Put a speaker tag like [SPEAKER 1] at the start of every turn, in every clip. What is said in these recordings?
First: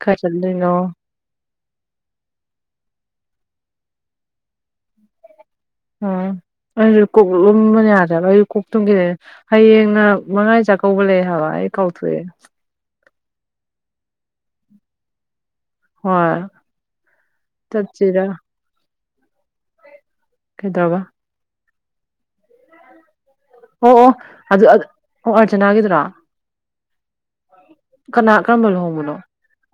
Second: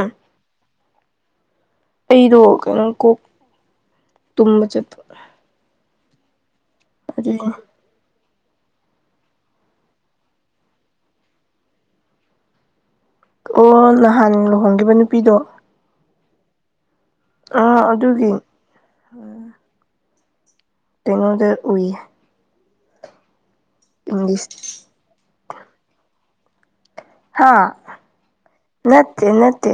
[SPEAKER 1] ꯈ ꯆꯅꯣ
[SPEAKER 2] ꯑꯩꯗꯣ ꯀꯩꯅꯣ ꯀꯣꯛ ꯇꯨꯝꯕ ꯆꯄ
[SPEAKER 1] ꯎ ꯑꯩꯁꯨ ꯀꯣꯛ ꯂꯨꯝꯕ ꯌꯥꯗꯦꯕ ꯀꯣꯛꯇꯨꯝꯒꯤꯗ ꯍꯌꯦꯡꯅ ꯃꯉꯥꯏ ꯆꯥꯛꯀꯧꯕ ꯂꯩ ꯍꯥꯏꯕ ꯑꯩ ꯀꯥꯎꯊꯣꯛꯑꯦ
[SPEAKER 2] ꯑꯣ ꯅꯍꯥꯟ ꯂꯨꯍꯣꯡꯈꯤꯕ ꯅꯨꯄꯤꯗꯣ
[SPEAKER 1] ꯍ
[SPEAKER 2] ꯑꯥ ꯑꯗꯨꯒꯤ
[SPEAKER 1] ꯀꯩꯗꯧꯔꯕ
[SPEAKER 2] ꯇꯩꯅꯣꯗ ꯎꯏꯌꯦ
[SPEAKER 1] ꯑꯣ ꯑꯣ
[SPEAKER 2] ꯏꯪꯂꯤꯁ
[SPEAKER 1] ꯑꯗꯨ ꯑꯣ ꯑꯔꯆꯅꯥ ꯍꯥꯏꯒꯗ꯭ꯔꯥ
[SPEAKER 2] ꯍꯥ
[SPEAKER 1] ꯂꯨꯍꯣꯡꯕꯅꯣ
[SPEAKER 2] ꯅꯠꯇꯦ ꯅꯠꯇꯦ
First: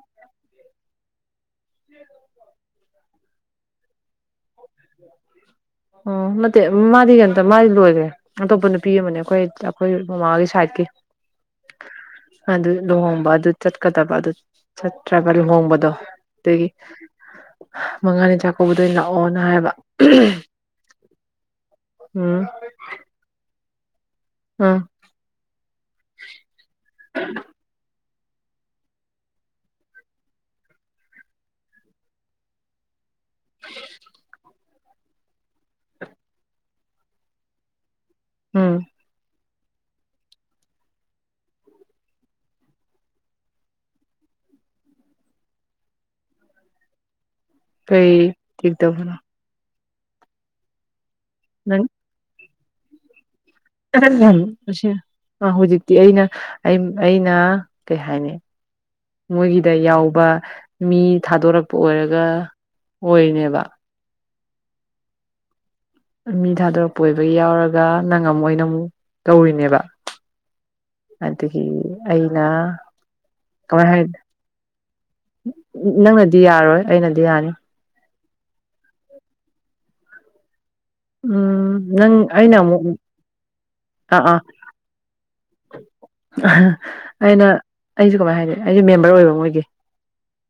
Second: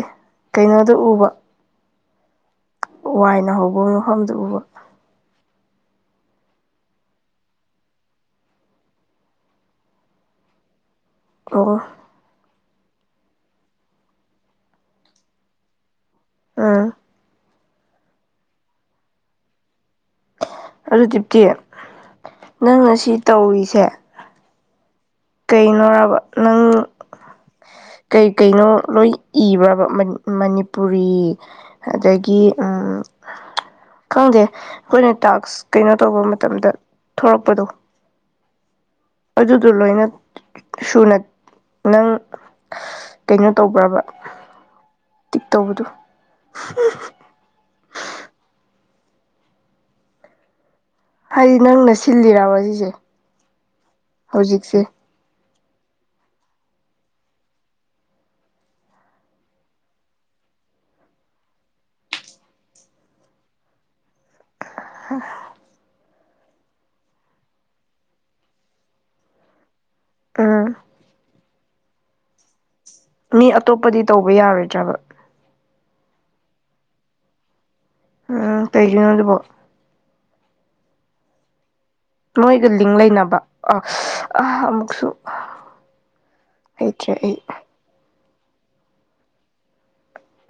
[SPEAKER 2] ꯀꯩꯅꯣꯗ ꯎꯕ ꯋꯥꯏꯅ ꯍꯧꯕ ꯃꯐꯝꯗꯨ ꯎꯕ
[SPEAKER 1] ꯑꯣ ꯅꯠꯇꯦ ꯃꯥꯗꯤ ꯀꯝꯇ ꯃꯥꯗꯤ ꯂꯣꯏꯈ꯭ꯔꯦ ꯑꯇꯣꯞꯄ ꯅꯨꯄꯤ ꯑꯃꯅꯦ ꯑꯩꯈꯣꯏ ꯑꯩꯈꯣꯏ ꯃꯃꯥꯒꯤ ꯁꯥꯏꯠꯀꯤ
[SPEAKER 2] ꯑꯣ
[SPEAKER 1] ꯑꯗꯨ ꯂꯨꯍꯣꯡꯕ ꯑꯗꯨ ꯆꯠꯀꯗꯕ ꯑꯗꯨ ꯆꯠꯇ꯭ꯔꯕ ꯂꯨꯍꯣꯡꯕꯗꯣ ꯑꯗꯒꯤ
[SPEAKER 2] ꯎꯝ
[SPEAKER 1] ꯃꯉꯥꯅꯤ ꯆꯥꯛꯀꯧꯕꯗ ꯂꯥꯛꯑꯣꯅ ꯍꯥꯏꯕ
[SPEAKER 2] ꯑꯗꯨ ꯇꯤꯞꯀꯤ
[SPEAKER 1] ꯎꯝ
[SPEAKER 2] ꯅꯪꯅ ꯁꯤ ꯇꯧꯔꯤꯁꯦ
[SPEAKER 1] ꯎꯝ
[SPEAKER 2] ꯀꯩꯅꯣꯔꯕ ꯅꯪ ꯀꯩ ꯀꯩꯅꯣ ꯂꯣꯏ ꯏꯕ꯭ꯔꯕ ꯃꯅꯤꯄꯨꯔꯤ ꯑꯗꯒꯤ ꯀꯪꯒꯦ ꯑꯩꯈꯣꯏꯅ ꯇꯥꯛꯁ ꯀꯩꯅꯣ ꯇꯧꯕ ꯃꯇꯝꯗ ꯊꯣꯔꯛꯄꯗꯣ
[SPEAKER 1] ꯎꯝ
[SPEAKER 2] ꯑꯗꯨꯗ ꯂꯣꯏꯅ ꯁꯨꯅ ꯅꯪ ꯀꯩꯅꯣ ꯇꯧꯕ꯭ꯔꯕ ꯇꯤꯛ ꯇꯧꯕꯗꯨ
[SPEAKER 1] ꯀꯩ ꯊ ꯇꯕꯅ
[SPEAKER 2] ꯍꯥꯏꯗꯤ ꯅꯪꯅ ꯁꯤꯜꯂꯤꯔꯔꯕ ꯁꯤꯁꯦ ꯍꯧꯖꯤꯛꯁꯦ
[SPEAKER 1] ꯁ ꯑ ꯍꯧꯖꯤꯛꯇꯤ ꯑꯩꯅ ꯑꯩꯅ ꯀꯩ ꯍꯥꯏꯅꯤ ꯃꯣꯏꯒꯤꯗ ꯌꯥꯎꯕ ꯃꯤ ꯊꯥꯗꯣꯔꯛꯄ ꯑꯣꯏꯔꯒ ꯑꯣꯏꯅꯦꯕ
[SPEAKER 2] ꯍ
[SPEAKER 1] ꯃꯤ ꯊꯥꯗꯣꯔꯛꯄ ꯑꯣꯏꯕꯒꯤ ꯌꯥꯎꯔꯒ ꯅꯪ ꯑꯃꯨꯛ ꯑꯣꯏꯅ ꯑꯃꯨꯛ ꯇꯧꯔꯤꯅꯦꯕ
[SPEAKER 2] ꯑꯥ
[SPEAKER 1] ꯗꯒꯤ ꯑꯩꯅ
[SPEAKER 2] ꯃꯤ
[SPEAKER 1] ꯀꯃꯥꯏ
[SPEAKER 2] ꯑꯇꯣꯞꯄꯗꯤ
[SPEAKER 1] ꯍꯥꯏ
[SPEAKER 2] ꯇꯧꯕ ꯌꯥꯔꯣꯏꯗ꯭ꯔꯕ
[SPEAKER 1] ꯅꯪꯅꯗꯤ ꯌꯥꯔꯣꯏ ꯑꯩꯅꯗꯤ ꯌꯥꯅꯤ
[SPEAKER 2] ꯎ ꯀꯩꯒꯤꯅꯣꯗꯤ ꯄꯣ
[SPEAKER 1] ꯎꯝ ꯅꯪ ꯑꯩꯅ
[SPEAKER 2] ꯃꯣꯏꯒ
[SPEAKER 1] ꯑꯃꯨꯛ
[SPEAKER 2] ꯂꯤꯡ ꯂꯩꯅꯕ ꯑ
[SPEAKER 1] ꯑꯥ ꯑꯥ
[SPEAKER 2] ꯑ ꯑꯃꯨꯛꯁꯨ ꯍꯩꯇ꯭ꯔꯦ ꯑꯩ
[SPEAKER 1] ꯑꯩꯅ ꯑꯩꯁꯨꯦ ꯀꯃꯥꯏꯅ ꯍꯥꯏꯅꯤ ꯑꯩꯁꯨꯦ ꯃꯦꯝꯕꯔ ꯑꯣꯏꯕ ꯃꯣꯏꯒꯤ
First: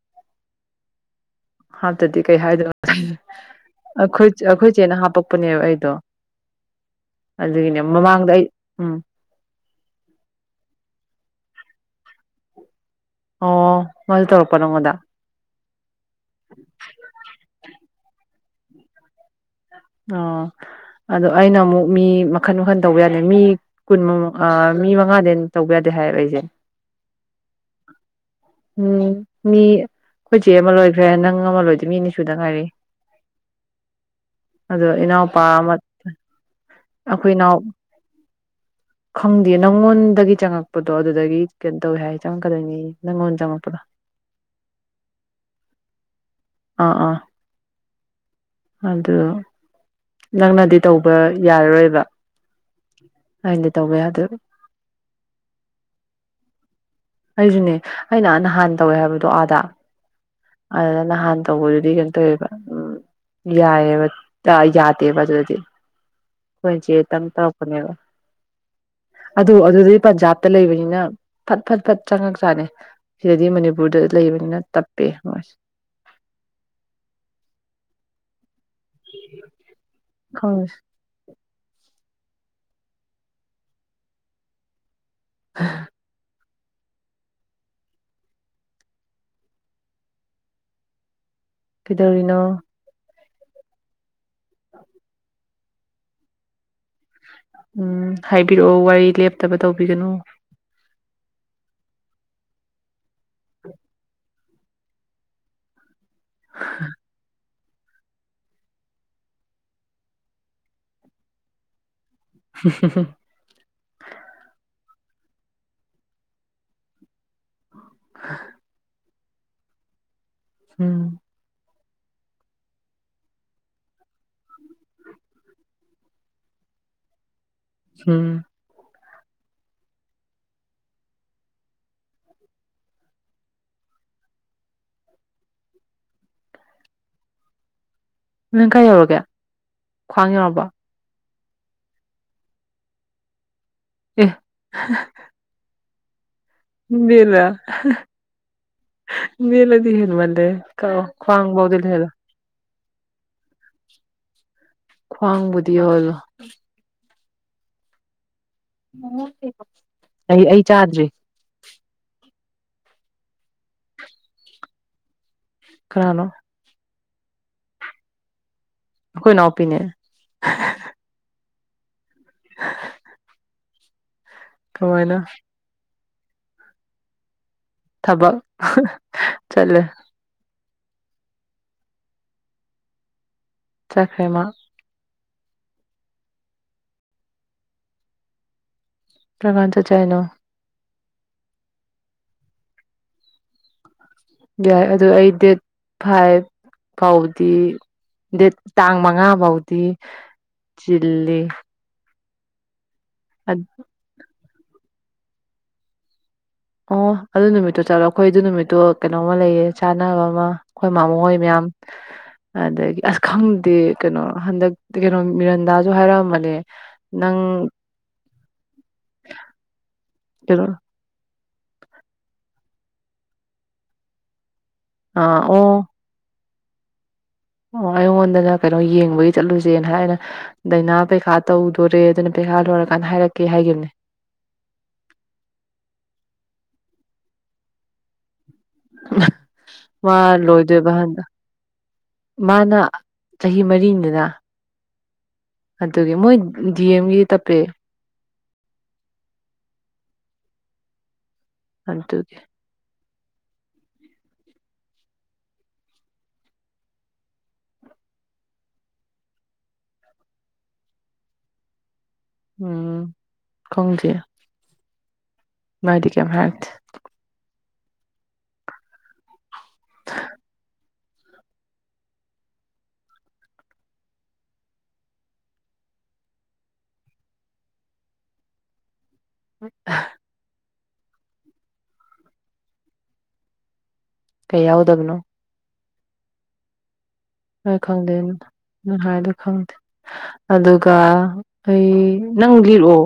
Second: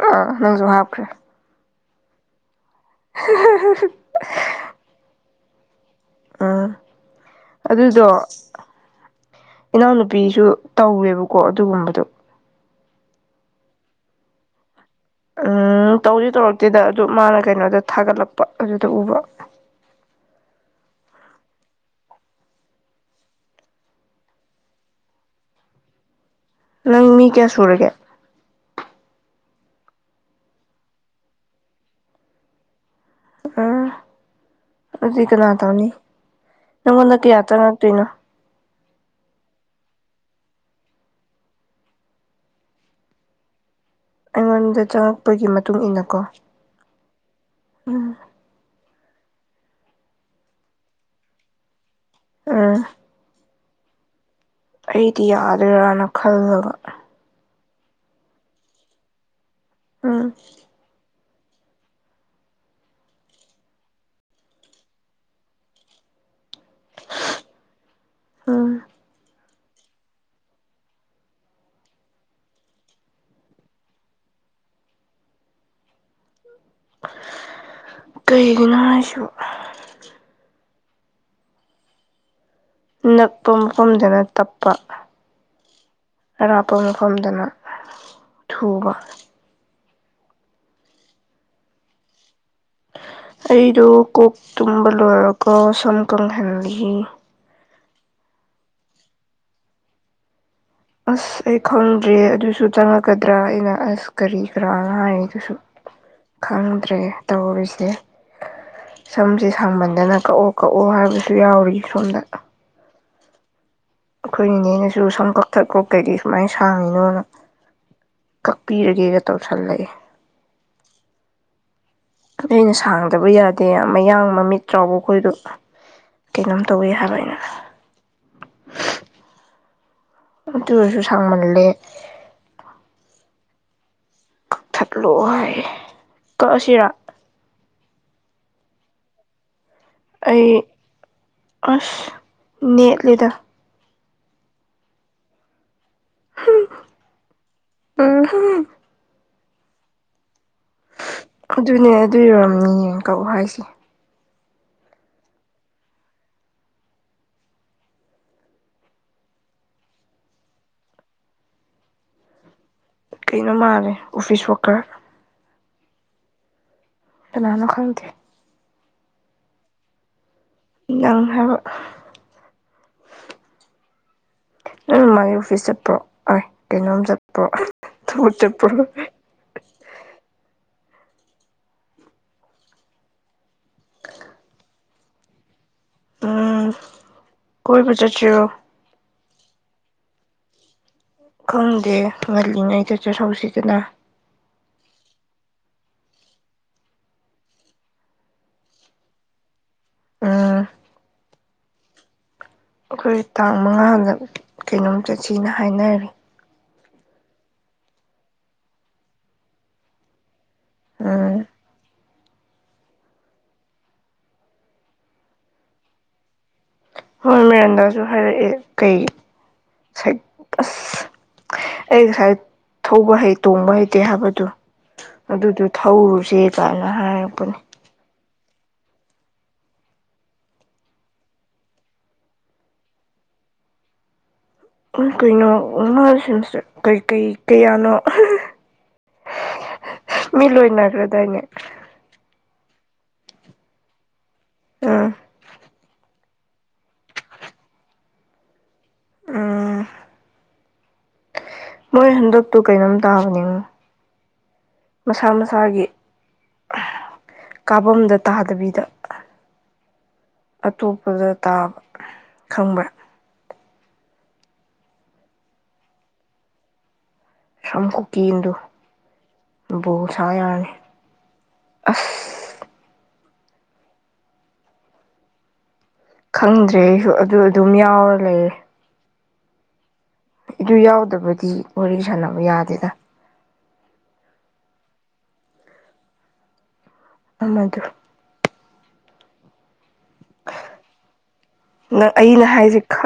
[SPEAKER 2] ꯑ ꯅꯪꯁꯨ ꯍꯥꯞꯈ꯭ꯔꯦ
[SPEAKER 1] ꯍꯥꯞꯇꯗꯤ ꯀꯩ ꯍꯥꯏꯗ ꯑꯩꯈꯣꯏ ꯑꯩꯈꯣꯏꯆꯦꯅ ꯍꯥꯞꯄꯛꯄꯅꯦꯕ ꯑꯩꯗꯣ
[SPEAKER 2] ꯑ
[SPEAKER 1] ꯑꯗꯨꯒꯤꯅꯦ
[SPEAKER 2] ꯑꯗꯨꯗꯣ
[SPEAKER 1] ꯃꯃꯥꯡꯗ ꯑꯩ ꯎꯝ
[SPEAKER 2] ꯏꯅꯥꯎꯅꯨꯄꯤꯁꯨ ꯇꯧꯋꯦꯕꯀꯣ ꯑꯗꯨꯒꯨꯝꯕꯗꯣ
[SPEAKER 1] ꯑꯣ ꯃꯜ ꯇꯧꯔꯛꯄ ꯅꯪꯉꯗꯥ
[SPEAKER 2] ꯎꯝ ꯇꯧꯗꯤ ꯇꯧꯔꯛꯇꯦꯗ ꯑꯗꯨ ꯃꯥꯅ ꯀꯩꯅꯣꯗ ꯊꯥꯒꯠꯂꯛꯄ ꯑꯗꯨꯗ ꯎꯕ
[SPEAKER 1] ꯑ ꯑꯗꯣ ꯑꯩꯅ ꯑꯃꯨꯛ ꯃꯤ ꯃꯈꯟ ꯃꯈꯟ ꯇꯧꯕ ꯌꯥꯗꯦ ꯃꯤ ꯀꯨꯟꯃꯃꯛ ꯃꯤ ꯃꯉꯥꯗ ꯇꯧꯕ ꯌꯥꯗꯦ ꯊ ꯂꯩꯖꯦ
[SPEAKER 2] ꯅꯪ ꯃꯤ ꯀꯌꯥ ꯁꯨꯔꯒꯦ
[SPEAKER 1] ꯎꯝ ꯃꯤ ꯑꯩꯈꯣꯏ ꯆꯦ ꯑꯃ ꯂꯣꯏꯈ꯭ꯔꯦ ꯅꯪ ꯑꯃ ꯂꯣꯏꯗꯣꯏ ꯃꯤꯅꯤ ꯁꯨꯗ ꯉꯥꯏꯔꯤ
[SPEAKER 2] ꯑꯥ
[SPEAKER 1] ꯑꯗꯣ
[SPEAKER 2] ꯑꯗꯨꯗꯤ
[SPEAKER 1] ꯏꯅꯥꯎꯄꯥ
[SPEAKER 2] ꯀꯅꯥ
[SPEAKER 1] ꯑꯃ
[SPEAKER 2] ꯇꯧꯅꯤ ꯅꯪꯉꯣꯟꯗ
[SPEAKER 1] ꯑꯩꯈꯣꯏ
[SPEAKER 2] ꯀꯌꯥ
[SPEAKER 1] ꯏꯅꯥꯎ
[SPEAKER 2] ꯆꯪꯉꯛꯇꯣꯏꯅꯣ
[SPEAKER 1] ꯈꯪꯗꯦ ꯅꯪꯣꯟꯗ ꯒꯤ ꯆꯪꯉꯛꯄꯗꯣ ꯑꯗꯨꯗꯒꯤ ꯀꯩꯅꯣ ꯇꯧꯏꯦ ꯍꯥꯏ ꯆꯪꯉꯛꯀꯗꯣꯏꯅꯤ ꯅꯪꯉꯣꯟꯗ ꯆꯪꯉꯛꯄꯗꯣ
[SPEAKER 2] ꯑꯩꯉꯣꯟꯗ ꯆꯪꯉꯛꯄꯒꯤ ꯃꯇꯨꯡ ꯏ ꯃꯇꯨꯡꯏꯟꯅꯀꯣ
[SPEAKER 1] ꯑꯥ ꯑꯥ
[SPEAKER 2] ꯎꯝ
[SPEAKER 1] ꯑꯗꯨ ꯅꯪꯅꯗꯤ ꯇꯧꯕ ꯌꯥꯔꯔꯣꯏꯕ
[SPEAKER 2] ꯎꯝ
[SPEAKER 1] ꯑꯗꯤ ꯇꯧꯕ ꯌꯥꯗꯣꯏ
[SPEAKER 2] ꯑꯩꯗꯤ ꯌꯥꯗꯣꯏꯔꯥꯅ ꯈꯜꯂꯒ
[SPEAKER 1] ꯑꯩꯁꯨꯅꯦ ꯑꯩꯅ ꯅꯍꯥꯟ ꯇꯧꯋꯦ ꯍꯥꯏꯕꯗꯣ ꯑꯥꯗ
[SPEAKER 2] ꯎꯝ
[SPEAKER 1] ꯑꯗꯨꯗ ꯅꯍꯥꯟ ꯇꯧꯕꯗꯨꯗꯤ ꯀꯩꯝ ꯇꯧꯋꯦꯕ ꯎꯝ ꯌꯥꯏꯌꯦꯦꯕ ꯌꯥꯗꯦ ꯐ ꯑꯗꯨꯗꯤ ꯑꯩꯈꯣꯏ ꯆꯦ ꯇꯪ ꯇꯥꯛꯄꯅꯦꯕ
[SPEAKER 2] ꯎꯝ
[SPEAKER 1] ꯑꯗꯨ ꯑꯗꯨꯗꯩ ꯄꯟꯖꯥꯕꯇ ꯂꯩꯕꯅꯤꯅ ꯐꯠ ꯐꯠ ꯆꯪꯉꯛ ꯆꯥꯅꯦ ꯁꯤꯗꯗꯤ ꯃꯅꯤꯄꯨꯔꯗ ꯂꯩꯕꯅꯤꯅ ꯇꯞꯄꯦ ꯃꯣꯏꯁ
[SPEAKER 2] ꯀꯩꯒꯤꯅꯁꯨꯣ
[SPEAKER 1] ꯈꯪꯗꯦ
[SPEAKER 2] ꯅꯛꯄ ꯃꯐꯝꯗꯅ ꯇꯞꯄ
[SPEAKER 1] ꯑ
[SPEAKER 2] ꯑꯔꯥꯞꯄ ꯃꯐꯝꯗꯅ ꯊꯨꯕ
[SPEAKER 1] ꯀꯤꯗꯧꯔꯤꯅꯣ
[SPEAKER 2] ꯑꯩꯗꯨ ꯀꯣꯛꯣꯛ ꯇꯨꯝꯕ ꯂꯣꯏꯔꯒ ꯁꯝ ꯀꯪꯍꯦꯜꯂꯤ
[SPEAKER 1] ꯎꯝ ꯍꯥꯏꯕꯤꯔꯛꯑꯣ ꯋꯥꯔꯤ ꯂꯦꯞꯇꯕ ꯇꯧꯕꯤꯒꯅꯨ
[SPEAKER 2] ꯑꯁ ꯑꯩ ꯈꯪꯗ꯭ꯔꯦ ꯑꯗꯨꯁꯨ ꯆꯪꯉꯛꯀꯗ꯭ꯔꯥ ꯑꯩꯅ ꯑꯁ ꯀꯔꯤ ꯀꯔꯥꯅ ꯍꯥꯏ ꯑꯗꯨꯁꯨ ꯈꯪꯗ꯭ꯔꯦ ꯇꯧꯔꯤꯁꯦ ꯁꯦ ꯁꯝꯁꯦ ꯁꯥꯡꯃꯟꯗꯅ ꯀꯛꯑꯣ ꯀꯛꯑꯣ ꯍꯥꯏꯕꯁꯨ ꯌꯥꯎꯔꯤ ꯁꯣꯝꯗ ꯑꯩꯈꯣꯏ ꯏꯅꯦꯅꯁꯨ ꯁꯝ ꯀꯛꯊꯛꯄ ꯀꯩꯗꯤ ꯁꯨꯃꯥꯏꯅ ꯁꯥꯡꯉꯤꯅꯣꯅ ꯀꯛꯄꯤꯔꯒꯦꯒ ꯇꯧꯁꯜꯂꯛꯑꯦ
[SPEAKER 1] ꯎꯝ
[SPEAKER 2] ꯑ ꯑꯩꯅ ꯁꯥꯡꯗꯕ ꯌꯥꯗꯦ ꯃꯌꯥꯡ ꯃꯃꯤꯠ ꯆꯥꯎꯥꯎꯕꯈꯣꯏꯗ ꯀꯩꯅꯣꯝ ꯇꯧꯋꯤ ꯍꯥꯏꯕ ꯑꯩꯅ
[SPEAKER 1] ꯎꯝ
[SPEAKER 2] ꯇꯨꯔꯁꯨ ꯁꯥꯡꯃꯂꯦ ꯀꯛꯊꯠꯂꯣ ꯍꯥꯏꯌꯦ ꯀꯛꯑꯁꯤꯔ
[SPEAKER 1] ꯅꯣꯏ ꯀꯥꯏ ꯌꯧꯔꯒꯦ ꯈ꯭ꯋꯥꯡ
[SPEAKER 2] ꯑꯩ
[SPEAKER 1] ꯌꯧꯔꯕ
[SPEAKER 2] ꯑꯁ ꯅꯂꯥ
[SPEAKER 1] ꯑꯦ ꯦꯂ
[SPEAKER 2] ꯎꯝꯍꯨꯝ
[SPEAKER 1] ꯦꯂꯗꯤ ꯍꯟ ꯃꯅꯦꯦ
[SPEAKER 2] ꯑꯗꯨꯅꯦ ꯑꯗꯨ ꯌꯝꯅꯤ ꯌꯦꯡ ꯀꯛꯎ ꯍꯥꯏꯁꯦ
[SPEAKER 1] ꯈ꯭ꯋꯥꯡꯕꯨꯗꯤ ꯍꯂꯣ ꯑꯩ ꯑꯩ ꯆꯥꯗ꯭ꯔꯔꯤ
[SPEAKER 2] ꯀꯩꯅꯩꯅ ꯃꯥꯔ ꯑꯣꯐꯤꯁ ꯋꯥꯈꯔ
[SPEAKER 1] ꯀꯥꯅꯣ
[SPEAKER 2] ꯅꯅ ꯈꯪ ꯀꯦ
[SPEAKER 1] ꯑꯩꯣꯏ ꯅꯄꯤꯤꯅꯤ
[SPEAKER 2] ꯉꯥꯡ ꯍꯥꯏꯕ
[SPEAKER 1] [unintelligible]
[SPEAKER 2] ꯅꯪ
[SPEAKER 1] ꯀꯃꯥꯏꯅ
[SPEAKER 2] ꯃꯥꯒꯤ ꯑꯣꯐꯤꯁ ꯆꯠꯄ꯭ꯔꯣ ꯑ ꯀꯩꯅꯣꯝ ꯆꯠꯄ꯭ꯔꯣ
[SPEAKER 1] ꯊꯕ
[SPEAKER 2] ꯊꯕꯛ ꯆꯠꯄ꯭ꯔꯣ
[SPEAKER 1] ꯆꯂꯦ ꯆꯈꯥꯏꯃ
[SPEAKER 2] ꯎꯝ ꯀꯣꯏ ꯃ ꯆꯠꯁꯤꯣ
[SPEAKER 1] ꯂ꯭ꯔꯀꯥꯟ ꯆ ꯆꯅꯣ
[SPEAKER 2] ꯈꯪꯗꯦ ꯉꯜꯂꯤꯉꯩꯗ ꯆꯠꯍꯧꯁꯤꯗꯅ
[SPEAKER 1] ꯌꯥꯏ ꯑꯗꯨꯗ ꯑꯩ ꯗꯦꯠ ꯐꯥꯏꯚ ꯐꯥꯎꯗꯤ ꯗꯦꯠ ꯇꯥꯡ ꯃꯉꯥ ꯐꯥꯎꯗꯤ
[SPEAKER 2] ꯎꯝ
[SPEAKER 1] ꯆꯤꯜꯂꯤ
[SPEAKER 2] ꯑꯩꯈꯣꯏ ꯇꯥꯡ ꯃꯉꯥꯗ ꯀꯩꯅꯣꯝ ꯆꯠꯁꯤꯅ ꯍꯥꯏꯅꯔꯤ
[SPEAKER 1] ꯑꯣ ꯑꯗꯨ ꯅꯨꯃꯤꯠꯇꯣ ꯆꯠꯂꯣ ꯑꯩꯈꯣꯏ ꯑꯗꯨ ꯅꯨꯃꯤꯠꯇꯣ ꯀꯩꯅꯣꯝꯃ ꯂꯩꯌꯦ ꯆꯥꯅꯕ ꯑꯃ ꯑꯩꯈꯣꯏ ꯃꯥꯃꯣ ꯍꯣꯏ
[SPEAKER 2] ꯎꯝ
[SPEAKER 1] ꯃꯌꯥꯝ ꯑꯗꯒꯤ ꯑꯁ ꯈꯪꯗꯦ ꯀꯩꯅꯣ ꯍꯟꯗꯛꯇ ꯀꯩꯅꯣ ꯃꯤꯔꯟꯗꯥꯁꯨ ꯍꯥꯏꯔꯛꯑꯃꯅꯦ
[SPEAKER 2] ꯍꯣꯏ ꯃꯦꯔꯦꯟꯗꯁꯨ ꯍꯥꯏꯔꯛꯑꯦ ꯀꯩ ꯑꯁ
[SPEAKER 1] ꯀꯩꯅꯣ
[SPEAKER 2] ꯑꯩ ꯉꯁꯥꯏ ꯊꯧꯕ ꯍꯩ ꯇꯣꯡꯕ ꯍꯩꯇꯦ ꯍꯥꯏꯕꯗꯨ
[SPEAKER 1] ꯑꯥ
[SPEAKER 2] ꯑꯗꯨꯗ
[SPEAKER 1] ꯑꯣ
[SPEAKER 2] ꯊꯧꯔꯨꯁꯦ ꯀꯥꯏꯅ ꯍꯥꯏ
[SPEAKER 1] ꯑꯣ ꯑꯣꯟꯟꯗꯥꯛ ꯀꯩꯅꯣ ꯌꯦꯡꯕꯒꯤ ꯆꯠꯂꯨꯁꯦꯅ ꯍꯥꯏꯅ ꯗꯥꯏꯅꯥ ꯄꯩꯈꯥ ꯇꯧꯗꯣꯔꯦ ꯑꯗꯨꯅ ꯄꯩꯈꯥ ꯂꯣꯏꯔꯀꯥꯟꯗ ꯍꯥꯏꯔꯛꯀꯦ ꯍꯥꯏꯈꯤꯕꯅꯦ [unintelligible]
[SPEAKER 2] ꯀꯩꯅꯣꯁꯤꯡꯁꯦ ꯀꯩ ꯀꯩ ꯀꯌꯥꯅꯣ
[SPEAKER 1] ꯃꯥ
[SPEAKER 2] ꯃꯤ
[SPEAKER 1] ꯂꯣꯏꯗꯣꯏꯕꯍꯟꯗ
[SPEAKER 2] ꯂꯣꯏꯅꯈ꯭ꯔꯗꯥꯏꯅꯦ
[SPEAKER 1] ꯃꯥꯅ ꯆꯍꯤ ꯃꯔꯤꯗꯅ
[SPEAKER 2] ꯑꯥ
[SPEAKER 1] ꯑꯗꯨꯒꯤ ꯃꯣꯏ ꯗꯤ ꯑꯦꯝꯒꯤ ꯇꯞꯄꯦ
[SPEAKER 2] ꯑ ꯃꯣꯏ
[SPEAKER 1] ꯑꯗꯨꯒꯤ
[SPEAKER 2] ꯍꯟꯗꯛꯇꯨ ꯀꯩꯅꯣꯝ ꯇꯥꯕꯅꯤꯣ ꯃꯁꯥ ꯃꯁꯥꯒꯤ ꯀꯥꯐꯝꯗ ꯇꯥꯗꯕꯤꯗ ꯑꯇꯣꯞꯄꯗ ꯇꯥꯕ ꯈꯪꯕ꯭ꯔꯥ
[SPEAKER 1] ꯎꯝ ꯈꯪꯁꯤ ꯥꯏꯗꯤ ꯀ ꯍꯥꯏꯔ
[SPEAKER 2] ꯁꯝ ꯀꯨ ꯀꯗꯨ ꯕꯣꯁ ꯌꯥꯅꯤ ꯑ ꯈꯪꯗ꯭ꯔꯦ ꯑꯩꯁꯨ ꯑꯗꯨ ꯑꯗꯨꯝ ꯌꯥꯎꯔ ꯂꯩꯔꯦ
[SPEAKER 1] ꯎ
[SPEAKER 2] ꯑꯗꯨ ꯌꯥꯎꯗ꯭ꯔꯕꯗꯤ ꯋꯥꯔꯤ ꯁꯥꯟꯅꯕ ꯌꯥꯗꯦꯗ
[SPEAKER 1] ꯀꯩ ꯌꯥꯎꯗꯒꯅꯣ ꯍꯣꯏ
[SPEAKER 2] ꯑꯃꯗꯨ
[SPEAKER 1] ꯈꯪꯗꯦ ꯍꯥꯏꯗꯤ ꯈꯪꯗꯦ ꯑꯗꯨꯒ ꯑꯩ ꯅꯪꯒꯤꯔꯛꯑꯣ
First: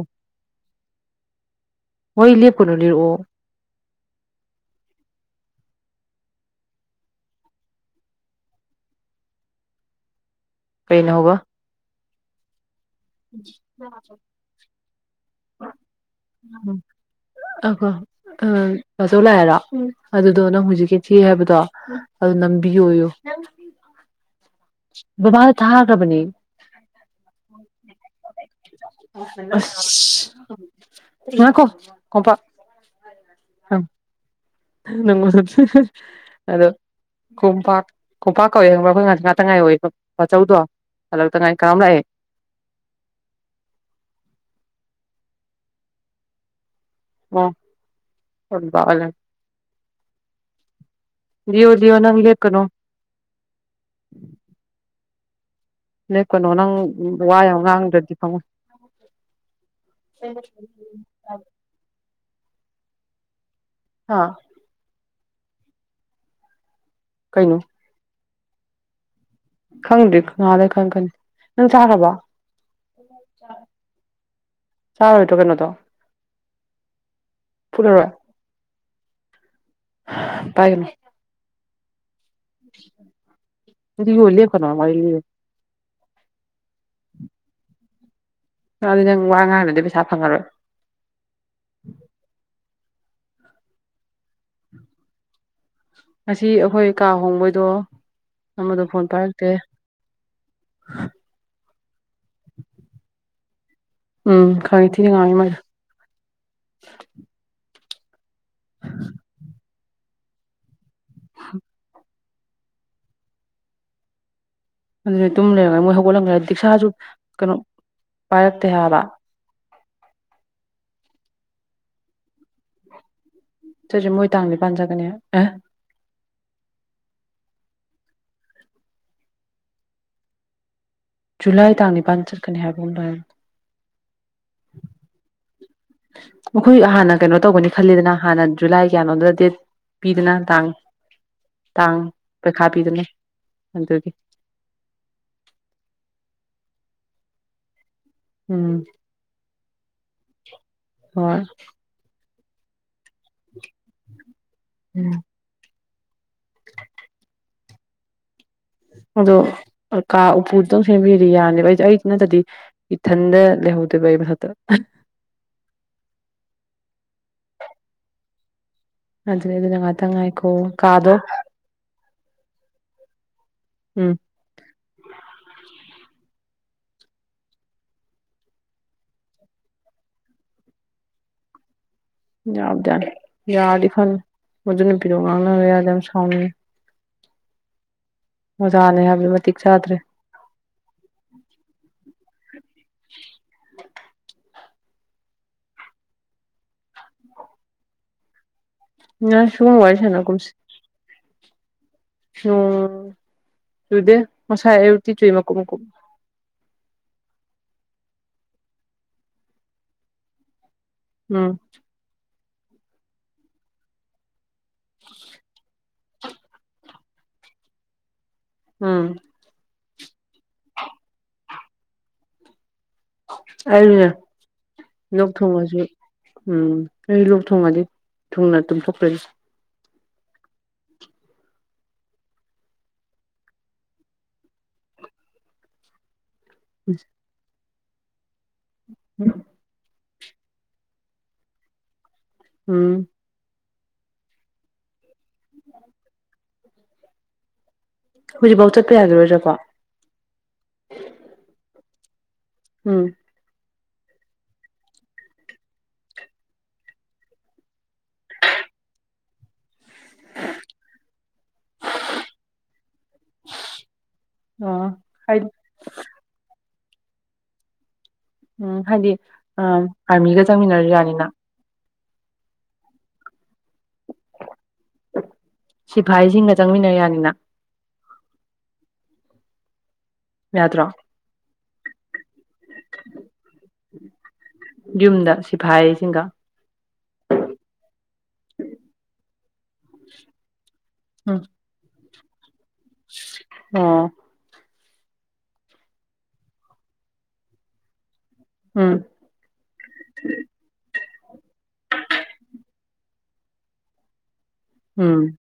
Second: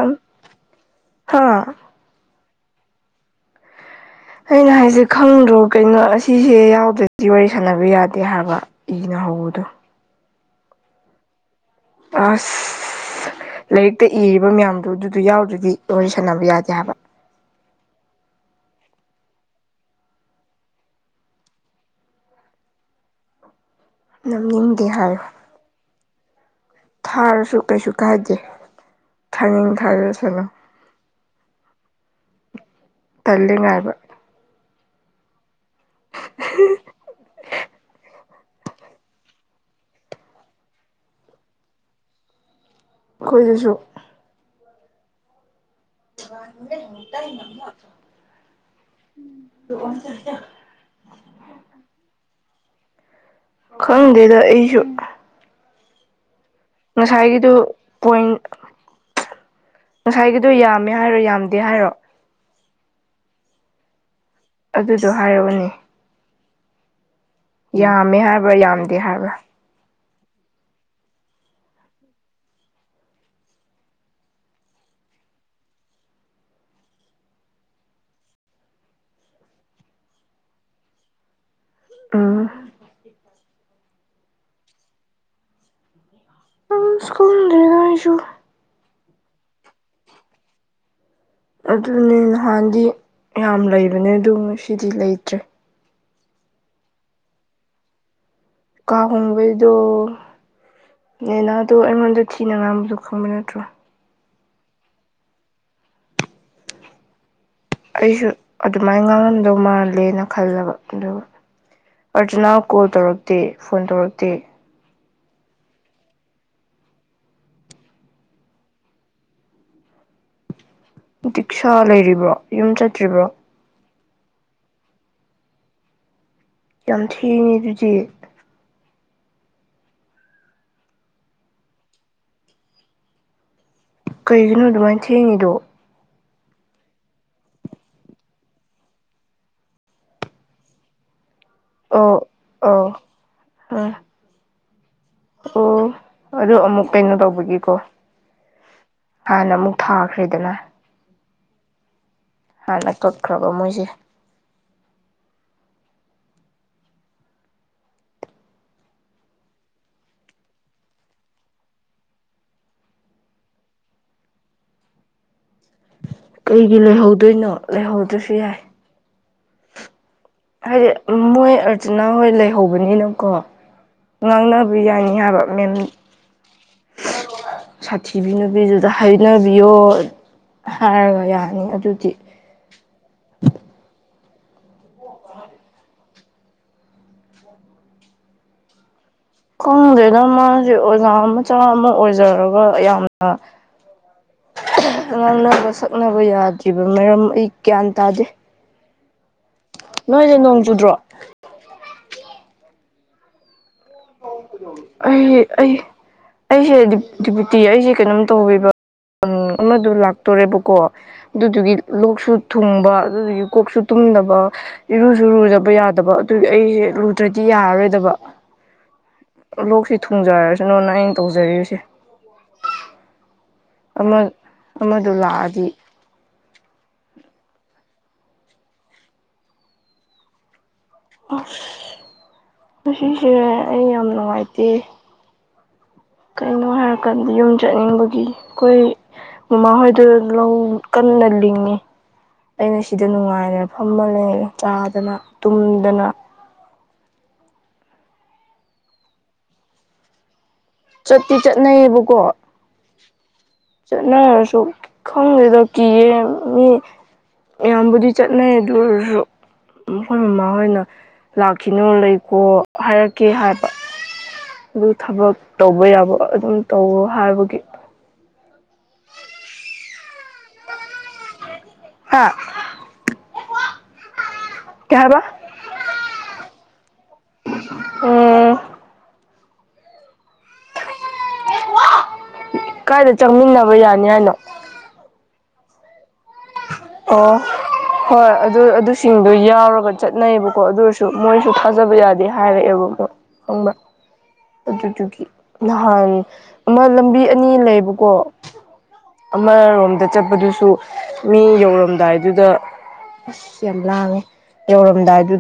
[SPEAKER 2] ꯍꯥꯥ
[SPEAKER 1] ꯃꯣꯏ ꯂꯦ ꯄꯨꯅꯅꯤꯔꯑꯣꯣ
[SPEAKER 2] ꯑꯩꯅ ꯍꯥꯏꯁꯦ ꯈꯪꯗ꯭ꯔꯣ ꯀꯩꯅꯣ ꯑꯁꯤꯁꯦ ꯌꯥꯎꯗ꯭ꯔꯗꯤ ꯋꯥꯔꯤ ꯁꯥꯟꯅꯕ ꯌꯥꯗꯦ ꯍꯥꯏꯕ ꯏꯅꯣ ꯍꯥꯎꯗꯨ
[SPEAKER 1] ꯀꯩꯅꯩꯅ ꯍꯒ
[SPEAKER 2] ꯑꯁ ꯂꯥꯏꯔꯤꯛꯇ ꯏꯔꯤꯕ ꯃꯌꯥꯝꯗꯨ ꯑꯗꯨꯗ ꯌꯥꯎꯗ꯭ꯔꯗꯤ ꯂꯣꯏ ꯁꯥꯟꯅꯕ ꯌꯥꯗꯦ ꯍꯥꯏꯕ
[SPEAKER 1] ꯑꯍꯣ ꯑ ꯑꯆꯧ ꯂꯥꯛꯑꯔ ꯑꯗꯨꯗꯣ ꯅꯪ ꯍꯧꯖꯤꯛꯀꯤ ꯊꯤ ꯍꯥꯏꯕꯗꯣ ꯑꯗꯨ ꯅꯝꯕꯤꯌꯣꯌꯨ
[SPEAKER 2] ꯅꯝꯅꯤꯡꯗꯦ ꯍꯥꯏꯌꯨ
[SPEAKER 1] ꯕꯕꯥ ꯊꯥꯒ꯭ꯔꯕꯅꯤ
[SPEAKER 2] ꯊꯥꯔꯁꯨ ꯀꯩꯁꯨ ꯀꯥꯏꯗꯦ ꯊꯥꯡꯅꯤꯡꯡ ꯊꯥꯗꯔꯁꯅꯨ
[SPEAKER 1] ꯌꯦ ꯀꯣ ꯀꯄ
[SPEAKER 2] ꯇꯜꯂꯤꯉꯥꯏꯕ
[SPEAKER 1] ꯑꯗꯣ ꯀꯝꯄꯥꯛ ꯀꯣꯡꯝꯄꯥꯛ ꯀꯧꯋꯏꯦ ꯈꯪꯕ꯭ꯔꯥ ꯑꯩꯈꯣꯏ ꯉꯁꯤ ꯉꯥꯛꯇ ꯉꯥꯏ ꯑꯣꯏ ꯃꯆꯧꯗꯣ ꯍꯂꯛꯇ ꯉꯥꯏ ꯀꯥꯝ ꯂꯥꯛꯑꯦ
[SPEAKER 2] ꯑꯩꯈꯣꯏꯗꯁꯨ ꯋꯥ [unintelligible] [unintelligible]
[SPEAKER 1] ꯑꯣ
[SPEAKER 2] [unintelligible] [unintelligible]
[SPEAKER 1] ꯂꯤꯌꯣ ꯂꯤꯌꯣ ꯅꯪ ꯂꯦꯛ ꯀꯅꯣ
[SPEAKER 2] ꯈꯪꯗꯦꯗ ꯑꯩꯁꯨ
[SPEAKER 1] ꯅꯣꯏ ꯀꯩꯅꯣ ꯅꯪ
[SPEAKER 2] ꯉꯁꯥꯏꯒꯤꯗꯨ
[SPEAKER 1] ꯋꯥꯌꯥꯝ ꯉꯥꯡꯗ꯭ꯔꯗꯤ
[SPEAKER 2] ꯄꯣꯏꯟ
[SPEAKER 1] ꯐꯪꯉ
[SPEAKER 2] ꯉꯁꯥꯏꯒꯤꯗꯣ ꯌꯥꯝꯃꯦ ꯍꯥꯏꯔꯣ ꯌꯥꯝꯗꯦ ꯍꯥꯏꯔꯣ
[SPEAKER 1] ꯑ
[SPEAKER 2] ꯑꯗꯨꯗꯣ ꯍꯥꯏꯔꯑꯣꯅꯦ
[SPEAKER 1] ꯀꯩꯅꯣ
[SPEAKER 2] ꯌꯥꯝꯃꯦ ꯍꯥꯏꯕ꯭ꯔꯥ ꯌꯥꯝꯗꯦ ꯍꯥꯏꯕ꯭ꯔꯥ
[SPEAKER 1] ꯈꯪꯗ꯭ꯦꯪꯗ ꯈꯪ ꯈ ꯅꯪ ꯆꯥꯈ꯭ꯔꯔꯕ ꯆꯥꯎ ꯍꯇꯣ ꯀꯩꯅꯣ ꯇꯣ ꯄꯨꯟꯅꯔꯕꯥ ꯄꯥꯏꯒꯅꯨ
[SPEAKER 2] ꯎꯝ
[SPEAKER 1] ꯑꯗꯨ ꯍꯣꯜꯂꯤꯈꯅꯣ
[SPEAKER 2] ꯏꯁꯀꯣꯗꯒꯁꯨ
[SPEAKER 1] ꯗꯤ ꯅꯪ ꯋꯥ ꯉꯥꯏꯕꯗꯤ ꯄꯩꯁꯥ ꯐꯪꯉꯔꯣꯏ
[SPEAKER 2] ꯑꯗꯨꯅꯦ ꯅꯍꯥꯟꯗꯤ ꯌꯥꯝ ꯂꯩꯕꯅꯦ ꯑꯗꯨ ꯉꯁꯤꯗꯤ ꯂꯩꯇ꯭ꯔꯦ
[SPEAKER 1] ꯉꯁꯤ ꯑꯩꯈꯣꯏ ꯀꯥ ꯍꯣꯡꯕꯩꯗꯣ ꯑꯃꯗꯣ ꯐꯣꯟ ꯄꯥꯏꯔꯛꯇꯦ
[SPEAKER 2] ꯀꯥꯣꯕꯗ ꯅꯅꯥ ꯑꯗꯣ ꯑꯩꯉꯣꯟꯗ ꯊꯤꯅ ꯉꯥꯡꯕꯗꯣ ꯈꯪꯕ ꯅꯠꯇ꯭ꯔꯣ
[SPEAKER 1] ꯎꯝ ꯈꯩ ꯊꯤꯗꯤ ꯈ ꯃꯔ
[SPEAKER 2] ꯑꯩꯁꯨ ꯑꯗꯨꯃꯥꯏꯅ ꯉꯥꯡꯂꯝꯝꯗꯧ ꯃꯥꯜꯂꯦꯅ ꯈꯜꯂꯦꯕ ꯑꯗꯨꯒ ꯑꯔꯖꯨꯅꯥ ꯀꯣꯜ ꯇꯧꯔꯛꯇꯦ ꯐꯣꯟ ꯇꯧꯔꯛꯇꯦ
[SPEAKER 1] ꯑꯗꯨꯅꯤ ꯇꯨꯝ ꯂꯩꯔꯝꯒ ꯃꯣꯏ ꯍꯧꯒꯠꯂꯂꯝꯈ꯭ꯔꯦ ꯗꯤꯛꯁꯥꯁꯨ ꯀꯩꯅꯣ ꯄꯥꯏꯔꯛꯇꯦ ꯍꯥꯏꯕ
[SPEAKER 2] ꯗꯤꯛꯁꯥ ꯂꯩꯔꯤꯕ꯭ꯔꯣ ꯌꯨꯝ ꯆꯠꯇ꯭ꯔꯤꯕ꯭ꯔꯣ
[SPEAKER 1] ꯆꯠꯁꯦ ꯃꯣꯏ ꯇꯥꯡꯗꯤ ꯄꯥꯟꯖꯒꯅꯤ ꯑꯦ
[SPEAKER 2] ꯌꯥꯝ ꯊꯤꯅꯦ ꯑꯗꯨꯗꯤ
[SPEAKER 1] ꯖꯨꯂꯥꯏ ꯇꯥꯡꯅꯤꯄꯥꯟ ꯆꯠꯀꯅꯤ ꯍꯥꯏꯕꯗ
[SPEAKER 2] ꯀꯩꯒꯤꯅꯣ ꯑꯗꯨꯃꯥꯏꯅ ꯊꯦꯡꯉꯤꯗꯣ
[SPEAKER 1] ꯑꯩꯈꯣꯏ ꯍꯥꯟꯅ ꯀꯩꯅꯣ ꯇꯧꯒꯅꯤ ꯈꯜꯂꯤꯗꯅ ꯍꯥꯟꯅ ꯖꯨꯂꯥꯏ ꯀꯌꯥꯅꯣꯗꯨꯗ ꯗꯦꯠ ꯄꯤꯗꯅ ꯇꯥꯡ ꯇꯥꯡ
[SPEAKER 2] ꯑꯣ
[SPEAKER 1] ꯄꯩꯈꯥ
[SPEAKER 2] ꯑꯣ
[SPEAKER 1] ꯄꯤꯗꯅ
[SPEAKER 2] ꯎꯝ
[SPEAKER 1] ꯑꯗꯨꯒꯤ
[SPEAKER 2] ꯑꯣ ꯑꯗꯨ ꯑꯃꯨꯛ ꯀꯩꯅꯣ ꯇꯧꯕꯒꯤꯀꯣ
[SPEAKER 1] ꯎꯝ
[SPEAKER 2] ꯍꯥꯟꯅ ꯑꯃꯨꯛ ꯊꯥꯈ꯭ꯔꯦꯗꯅ
[SPEAKER 1] [inaudible]
[SPEAKER 2] ꯍꯥꯟꯅ ꯀꯛꯈ꯭ꯔꯕ ꯃꯣꯏꯁꯦ
[SPEAKER 1] ꯑꯗꯣ ꯀꯥ ꯎꯄꯨꯗꯨꯗꯪ ꯁꯦꯝꯕꯤꯔ ꯌꯥꯅꯦꯕ ꯑꯩꯗꯤ ꯑꯩꯗꯨ ꯅꯠꯇꯗꯤ ꯏꯊꯟꯗ ꯍꯗ ꯄ ꯐꯠꯇ
[SPEAKER 2] ꯀꯩꯒꯤ ꯂꯩꯍꯧꯗꯣꯏꯅꯣ ꯂꯩꯍꯧꯗ꯭ꯔꯁꯨ ꯌꯥꯏ
[SPEAKER 1] ꯑꯗꯨ ꯑꯗꯨ
[SPEAKER 2] ꯍꯥꯏꯗꯤ ꯃꯣꯏ ꯑꯔꯖꯨꯅꯥ ꯍꯣꯏ ꯂꯩꯍꯧꯕꯅꯤꯅꯀꯣ
[SPEAKER 1] ꯎꯝ
[SPEAKER 2] ꯉꯥꯡꯅꯕ ꯌꯥꯏꯅꯤ ꯍꯥꯏꯕ ꯃꯦꯟ
[SPEAKER 1] [inaudible]
[SPEAKER 2] ꯁꯥꯊꯤꯕꯤ ꯅꯨꯄꯤꯗꯨꯗ ꯍꯥꯏꯅꯕꯤꯌꯣ ꯍꯥꯏꯔꯒ ꯌꯥꯅꯤ ꯑꯗꯨ
[SPEAKER 1] ꯌꯥꯕꯗ ꯌꯥꯗ ꯐꯅ ꯃ ꯅꯨ ꯄꯤꯔꯣ ꯉꯥꯡꯅꯔ ꯌꯥꯗ ꯌꯥꯝ ꯁꯥꯎꯉ ꯑꯣꯖꯥꯅꯦ ꯍꯥꯏ
[SPEAKER 2] ꯈꯪꯗꯦꯅ ꯃꯥꯁꯦ ꯑꯣꯖꯥ ꯃꯆꯥ ꯑꯃ ꯑꯣꯏꯖꯔꯒ ꯌꯥꯝꯅ
[SPEAKER 1] [inaudible]
[SPEAKER 2] ꯉꯥꯡꯅꯕ ꯁꯛꯅꯕ ꯌꯥꯗ꯭ꯔꯤꯕ ꯃꯔꯝ ꯑꯩ ꯒ꯭ꯌꯥꯟ ꯇꯥꯗꯦ
[SPEAKER 1] ꯑ ꯁꯨ ꯑꯣꯏꯔꯁ ꯅ
[SPEAKER 2] ꯅꯣꯏꯗ
[SPEAKER 1] ꯀꯁꯤ
[SPEAKER 2] ꯅꯣꯡ ꯆꯨꯗ꯭ꯔꯣ
[SPEAKER 1] ꯑꯣ ꯑꯗꯨꯨꯗꯦ
[SPEAKER 2] ꯑꯩ ꯑꯩ ꯑꯩꯁꯦꯗꯤ ꯨꯇꯤ ꯑꯩꯁꯦ ꯀꯩꯅꯣꯝ ꯇꯧꯕꯤꯦꯕ ꯑꯃꯗ ꯂꯥꯛꯇꯣꯔꯦꯕꯀꯣ
[SPEAKER 1] ꯎꯝ
[SPEAKER 2] ꯑꯗꯨꯗꯨꯒꯤ ꯂꯣꯛꯁꯨ ꯊꯨꯡꯕ ꯑꯗꯨꯗꯨꯒꯤ ꯀꯣꯛꯁꯨ ꯇꯨꯝꯗꯕ ꯏꯔꯨꯁꯨ ꯂꯨꯗꯕ ꯌꯥꯗꯕ ꯑꯗꯨ ꯑꯩꯁꯦ ꯂꯨꯗ꯭ꯔꯗꯤ ꯌꯥꯔꯔꯣꯏꯗꯕ
[SPEAKER 1] ꯎꯝ
[SPEAKER 2] ꯂꯣꯛꯁꯤ ꯊꯨꯡꯖꯔꯁꯅꯨꯅ ꯑꯩꯅ ꯇꯧꯖꯔꯤꯕꯁꯦ
[SPEAKER 1] ꯑꯅꯦ
[SPEAKER 2] ꯑꯃ ꯑꯃꯗꯨ
[SPEAKER 1] ꯂꯣꯛ
[SPEAKER 2] ꯂꯥꯛꯑꯗꯤ
[SPEAKER 1] ꯊꯣꯡꯉꯁꯨ ꯎꯝ ꯀ ꯊꯣꯡꯉꯜꯂꯤꯦ ꯊꯨꯡꯅ ꯇꯝꯊꯣꯛꯈ꯭ꯔꯦꯦ
[SPEAKER 2] ꯑꯁ ꯃꯁꯤꯁꯦ ꯑꯩ ꯌꯥꯝ ꯅꯨꯡꯉꯥꯏꯇꯦ ꯀꯩꯅꯣ ꯍꯥꯏꯔꯀꯥꯟꯗ ꯌꯨꯝ ꯆꯠꯅꯤꯡꯕꯒꯤ ꯑꯩꯈꯣꯏ ꯃꯃꯥꯍꯣꯏꯗꯨ ꯀꯟꯅ ꯂꯤꯡꯉꯤ ꯑꯩꯅ
[SPEAKER 1] ꯎꯝ
[SPEAKER 2] ꯁꯤꯗ ꯅꯨꯡꯉꯥꯏꯔ ꯐꯝꯃ ꯂꯩꯦ ꯆꯥꯗꯅ ꯇꯨꯝꯗꯅ
[SPEAKER 1] ꯍꯧꯖꯤꯛꯐꯥꯎ ꯆꯠꯄ ꯌꯥꯒꯔꯣꯏꯗ꯭ꯔꯥꯀꯣ
[SPEAKER 2] ꯆꯠꯇꯤ ꯆꯠꯅꯩꯌꯦꯕꯀꯣ
[SPEAKER 1] ꯎꯝ
[SPEAKER 2] ꯅꯪꯅꯁꯨ ꯈꯪꯗꯦꯗ ꯀꯤꯌꯦ ꯃꯤ ꯑꯌꯥꯝꯕꯨꯗꯤ ꯆꯠꯅꯩ ꯑꯗꯨ ꯃꯈꯣꯏ ꯃꯃꯥꯍꯣꯏꯅ ꯂꯥꯛꯈꯤꯅꯨ ꯂꯩꯀꯣ ꯍꯥꯏꯔꯛꯀꯦ ꯍꯥꯏꯕ ꯑꯗꯨ
[SPEAKER 1] ꯑꯣ
[SPEAKER 2] ꯊꯕꯛ
[SPEAKER 1] ꯍꯥꯏꯗꯤ
[SPEAKER 2] ꯇꯧꯕ ꯌꯥꯕ ꯑꯗꯨꯝ ꯇꯧꯋꯣ ꯍꯥꯏꯕꯒꯤ
[SPEAKER 1] ꯎꯝ ꯍꯥꯏꯗꯤ ꯑ ꯑꯥꯔꯃꯤꯒ ꯆꯪꯃꯤꯟꯅꯔꯨ ꯌꯥꯅꯤꯅ
[SPEAKER 2] ꯍꯥ ꯀꯩ ꯍꯥꯏꯕ
[SPEAKER 1] ꯁꯤ ꯐꯥꯥꯏꯁꯤꯡꯒ ꯆꯪꯃꯤꯟꯅ ꯌꯥꯅꯤ
[SPEAKER 2] ꯎꯝ
[SPEAKER 1] ꯌꯥꯗ꯭ꯔꯥ
[SPEAKER 2] ꯀꯥꯏꯗ ꯆꯪꯃꯤꯟꯅꯕ ꯌꯥꯅꯤ ꯍꯥꯏꯅꯣ
[SPEAKER 1] ꯌꯨꯝꯗ ꯁꯤꯐꯥꯏꯁꯤꯡꯒ
[SPEAKER 2] ꯑꯣ ꯍꯣꯏ ꯑꯗꯨ ꯑꯗꯨꯁꯤꯡꯗꯣ ꯌꯥꯎꯔꯒ ꯆꯠꯅꯩꯌꯦꯕ ꯀꯣ ꯑꯗꯨ ꯑꯣꯏꯔꯁꯨ
[SPEAKER 1] ꯎꯝ
[SPEAKER 2] ꯃꯣꯏꯁꯨ ꯊꯥꯖꯕ ꯌꯥꯗꯦ ꯍꯥꯏꯔꯛꯑꯦꯕꯗꯣ ꯈꯪꯕ
[SPEAKER 1] ꯑꯣ
[SPEAKER 2] ꯑꯗꯨꯗꯨꯒꯤ ꯅꯍꯥꯟ ꯑꯃ ꯂꯝꯕꯤ ꯑꯅꯤ ꯂꯩꯕꯀꯣ
[SPEAKER 1] ꯎꯝ
[SPEAKER 2] ꯑꯃꯔꯣꯝꯗ ꯆꯠꯄꯗꯨꯁꯨ ꯃꯤ ꯌꯧꯔꯝꯗꯥꯏꯗꯨꯗ ꯑꯁ ꯌꯥꯝ ꯂꯥꯡꯉꯤ
[SPEAKER 1] ꯎꯝ
[SPEAKER 2] ꯌꯧꯔꯝꯗꯥꯏꯗꯨꯗ